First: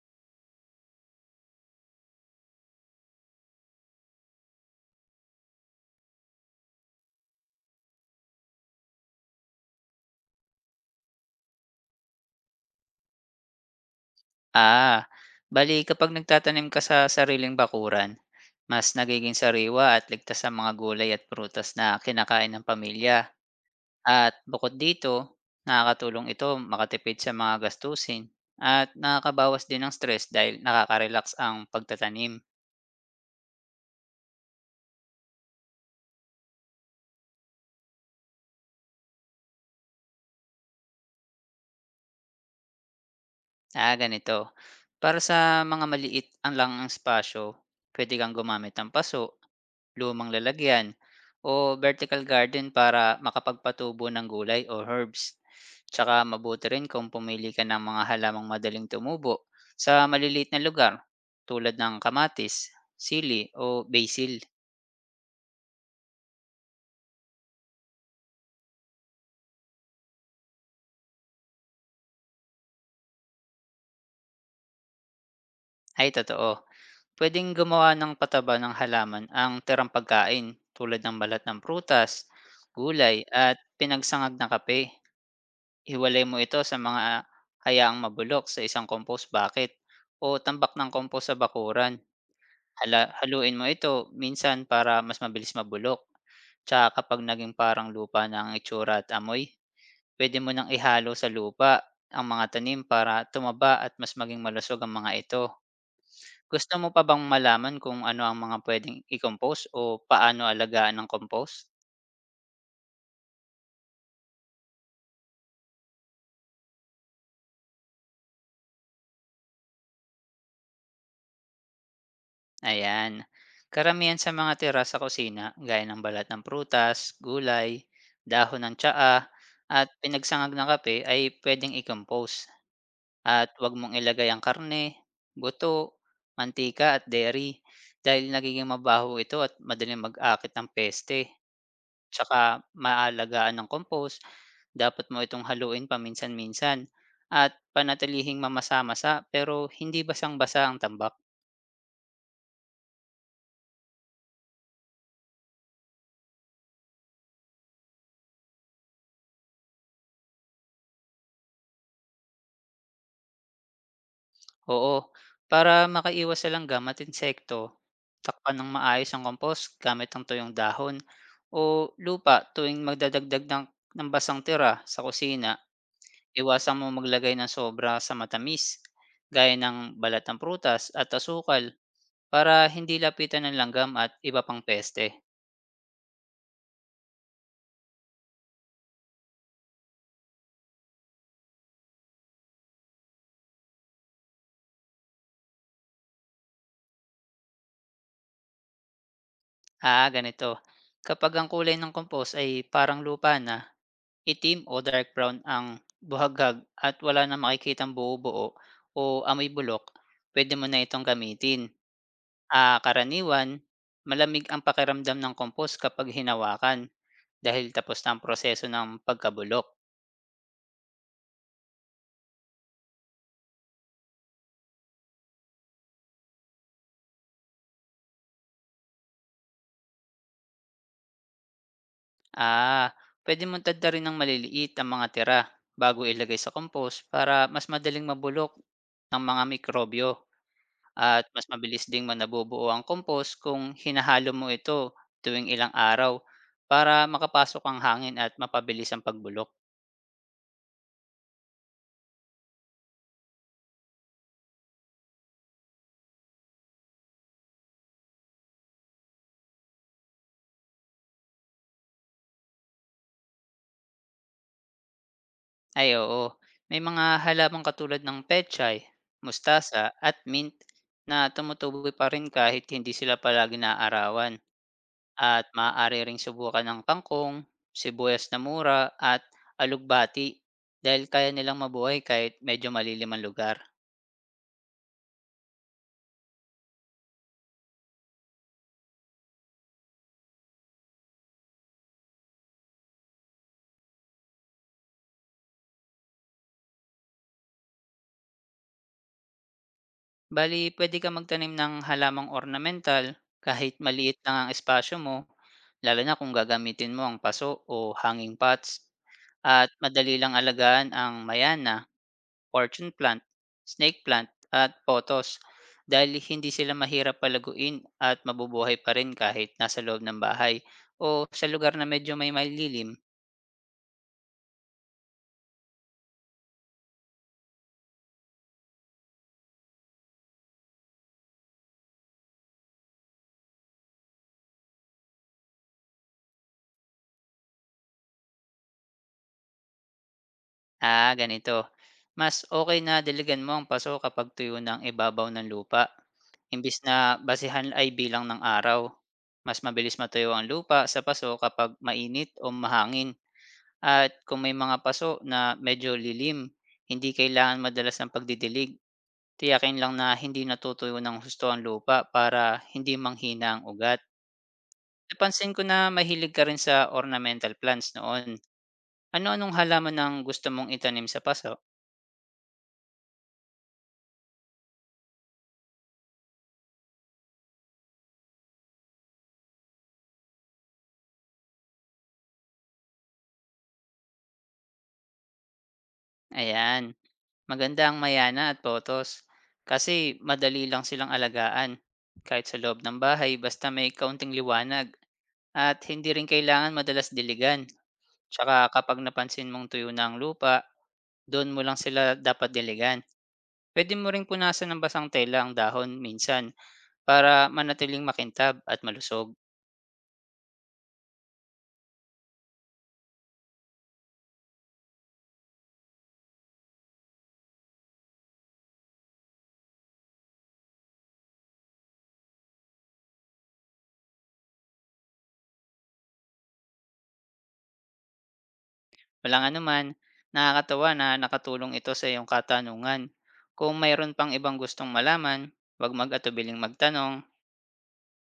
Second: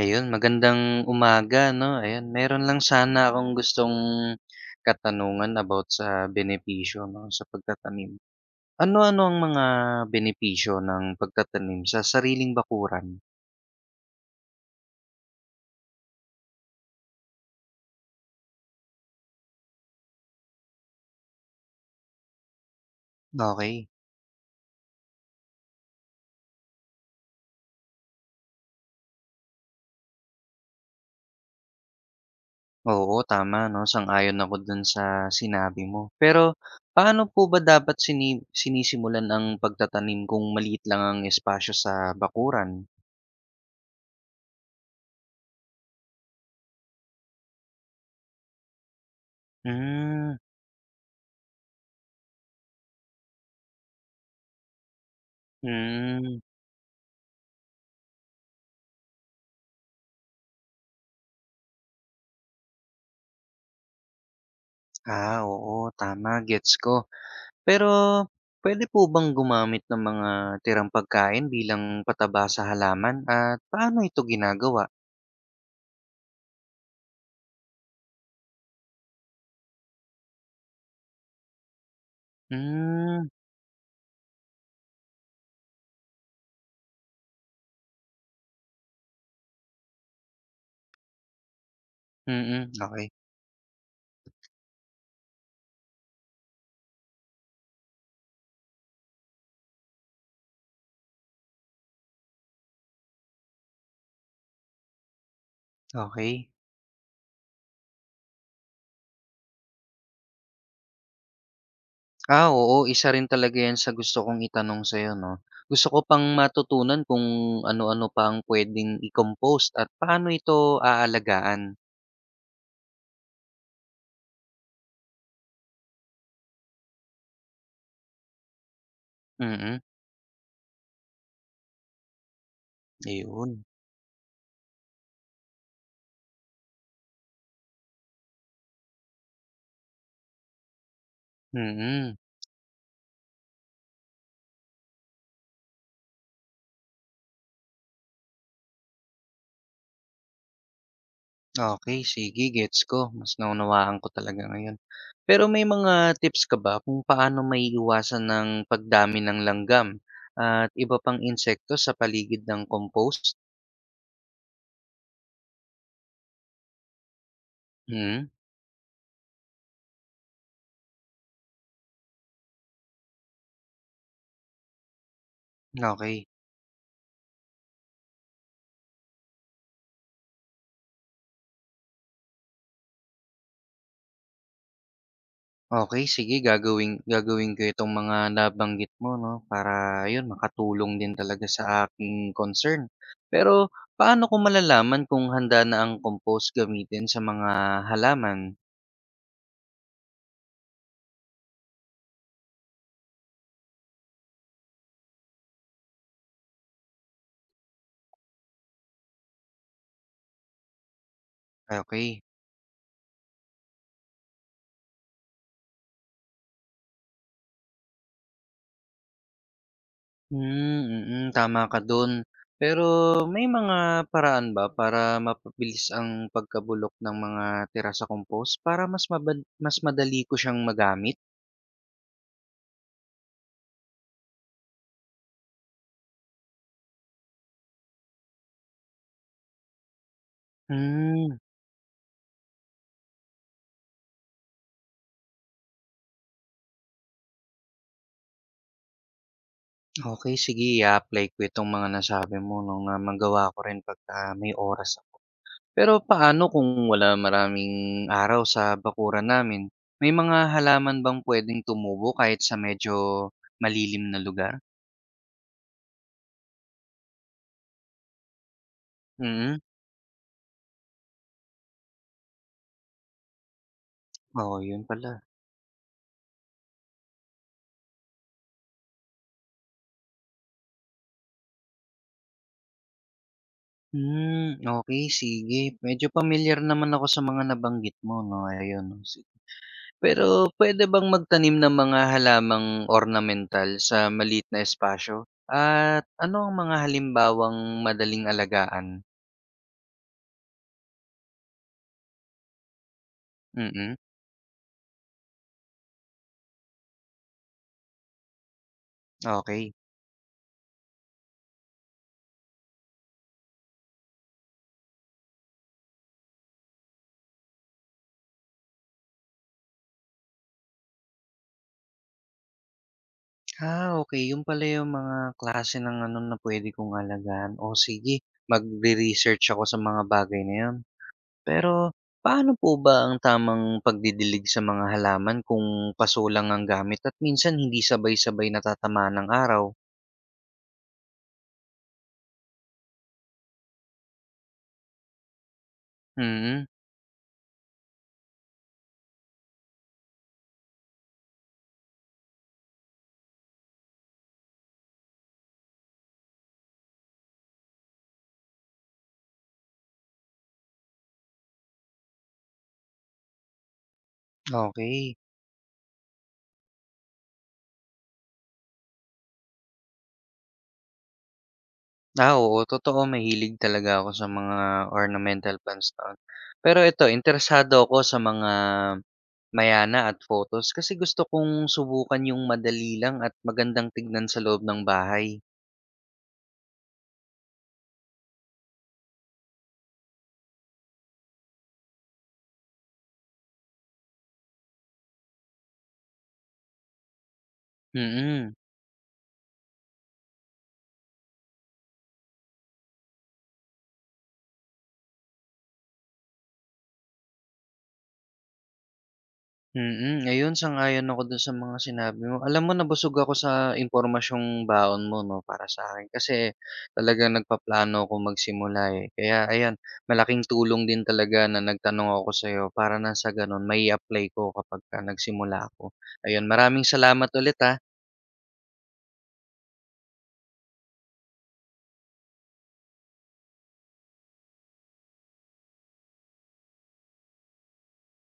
Ayun, magandang umaga 'no, ayan. Meron lang sana akong gustong katanungan about sa benepisyo 'no, sa pagtatanim. Ano-ano ang mga benepisyo ng pagtatanim sa sariling bakuran? Ah, bali kapag nagtatanim ka sa sariling bakuran, mas nagiging sariwa at ligtas sa mga gulay at prutas na kinakain ng pamilya. Okay. At bukod dito, nakakatulong ito makatipid sa mga gastusin at nakakabawas din ng stress dahil nakaka-relax ang pagtatanim. Oo, tama 'no, sang-ayon ako dun sa sinabi mo. Pero paano po ba dapat sinisimulan ang pagtatanim kung maliit lang ang espasyo sa bakuran? Ah, ganito. Para sa mga maliit lang ang espasyo, pwede kang gumamit ng paso, lumang Hmm. lalagyan o vertical garden para makapagpatubo ng gulay o herbs. Tsaka Hmm. mabuti rin kung pumili ka ng mga halamang madaling tumubo sa maliliit na lugar tulad ng kamatis, sili o basil. Ah, oo, tama, gets ko. Pero puwede po bang gumamit ng mga tirang pagkain bilang pataba sa halaman at paano ito ginagawa? Ay totoo, pwedeng gumawa ng pataba ng halaman ang tirang pagkain tulad ng balat ng prutas, gulay Hmm. at pinagsangag na kape. Hiwalay mo ito sa mga, hayaang mabulok sa isang compost bucket o tambak ng compost sa bakuran. Mm. Mm, Hala, okay. haluin mo ito minsan para mas mabilis mabulok. Tsaka kapag naging parang lupa na ang itsura at amoy, pwede mo nang ihalo sa lupa ang mga tanim para tumaba at mas maging malusog ang mga ito. Okey. Gusto mo pa bang malaman kung ano ang mga pwedeng i-compost o paano alagaan ng compost? Ah, oo, isa rin talaga 'yan sa gusto kong itanong sa'yo 'no. Gusto ko pang matutunan kung ano-ano pa ang puwedeng i-compost at paano ito aalagaan. Ayan. Karamihan sa mga tira sa kusina, gaya ng balat ng prutas, gulay, dahon ng tsaa, Mm. Mm. at pinagsangag ng kape ay pwedeng i-compose. At Ayun. huwag mong ilagay ang karne, buto, mantika at dairy dahil nagiging mabaho ito at madaling mag-akit ng peste. Mm. Mm. Tsaka maalagaan ng compost, dapat mo itong haluin paminsan-minsan at panatilihing mamasa-masa pero hindi basang-basa ang tambak. Okay, sige gets ko, mas naunawaan ko talaga ngayon. Pero may mga tips ka ba kung paano maiiwasan ang pagdami ng langgam at iba pang insekto sa paligid ng compost? Oo, para makaiwas sa langgam at insekto, Hmm. takpan ng maayos ang compost gamit ang tuyong dahon o lupa tuwing magdadagdag ng basang tira sa kusina. Okay. Iwasan mo maglagay ng sobra sa matamis, gaya ng balat ng prutas at asukal para hindi lapitan ng langgam at iba pang peste. Okay, sige gagawin gagawin ko itong mga nabanggit mo 'no, para ayun makatulong din talaga sa aking concern. Pero paano ko malalaman kung handa na ang compost gamitin sa mga halaman? Ah, ganito. Kapag ang kulay ng compost ay parang lupa na, itim o dark brown ang buhaghag at wala na makikitang buo-buo o amoy bulok, pwede mo na itong gamitin. Okay. Ah, karaniwan, malamig ang pakiramdam ng compost kapag hinawakan dahil tapos na ang proseso ng pagkabulok. Hmm. Mm, tama ka dun. Pero may mga paraan ba para mapabilis ang pagkabulok ng mga tira sa compost para mas madali ko siyang magamit? Ah, pwede mong tadda rin ng maliliit ang mga tira bago ilagay sa compost para mas madaling mabulok ng mga mikrobyo. At Hmm. mas mabilis ding ma nabubuo ang compost kung hinahalo mo ito tuwing ilang araw para makapasok ang hangin at mapabilis ang pagbulok. Okay, sige i-a-apply ko itong mga nasabi mo 'no, na magawa ko rin pagka may oras ako. Pero paano kung wala maraming araw sa bakuran namin? May mga halaman bang pwedeng tumubo kahit sa medyo malilim na lugar? Ay oo, may mga halaman katulad ng pechay, Hmm, mustasa at mint na tumutubo pa rin kahit hindi sila palagi naaarawan. oo, yun pala. At maaari ring subukan ng kangkong, sibuyas na mura at alugbati dahil kaya nilang mabuhay kahit medyo malilim ang lugar. Hmm, okey sige. Medyo pamilyar naman ako sa mga nabanggit mo 'no, ayun. No? Pero puwede bang magtanim ng mga halamang ornamental sa maliit na espasyo? At ano ang mga halimbawang madaling alagaan? Bale pwede ka magtanim ng halamang ornamental kahit Mm, maliit lang ang espasyo mo, lalo na kung gagamitin mo ang paso o hanging pots. At okay. madali lang alagaan ang mayana, fortune plant, snake plant at potos dahil hindi sila mahirap palaguin at mabubuhay pa rin kahit nasa loob ng bahay o sa lugar na medyo may malilim. Ah, okay yung pala yung mga klase ng ano na puwede kong alagaan. O sige, magre-research ako sa mga bagay na yun. Pero paano po ba ang tamang pagdidilig sa mga halaman kung paso lang ang gamit at minsan hindi sabay-sabay natatamaan ng araw? Ah, ganito. Mas okay na diligan mo ang paso kapag tuyo ng ibabaw ng lupa. Mm. Imbis na basihan ay bilang ng araw. Mas mabilis matuyo ang lupa sa paso kapag mainit o mahangin at kung may mga paso na medyo lilim, hindi kailangan madalas ng pagdidilig. Tiyakin lang na hindi natutuyo ng husto ang lupa para hindi manghina ang ugat. Okey. Napansin ko na mahilig ka rin sa ornamental plants noon. Ano-anong halaman ang gusto mong itanim sa paso? Ah, oo, totoo mahilig talaga ako sa mga ornamental plants noon. Pero ito, interesado ako sa mga mayana at photos kasi gusto kong subukan yung madali lang at magandang tignan sa loob ng bahay. Ayan, maganda ang mayana at potos kasi madali lang silang alagaan kahit sa loob ng bahay basta may kaunting liwanag at hindi rin kailangan madalas diligan. Mm. Tsaka kapag napansin mong tuyo na ang lupa, doon mo lang sila dapat diligan. Pwede mo ring punasan ng basang tela ang dahon minsan para manatiling makintab at malusog. Mm, ayun sang-ayon ako dun sa mga sinabi mo. Alam mo nabusog ako sa impormasyong baon mo 'no, para sa akin kasi talaga nagpaplano akong magsimula, eh. Kaya ayan, malaking tulong din talaga na nagtanong ako sa'yo para na sa ganun may apply ko kapagka nagsimula ako. Ayun, maraming salamat ulit, ah. Walang anuman, nakakatawa na nakatulong ito sa iyong katanungan. Kung mayroon pang ibang gustong malaman, huwag mag-atubiling magtanong.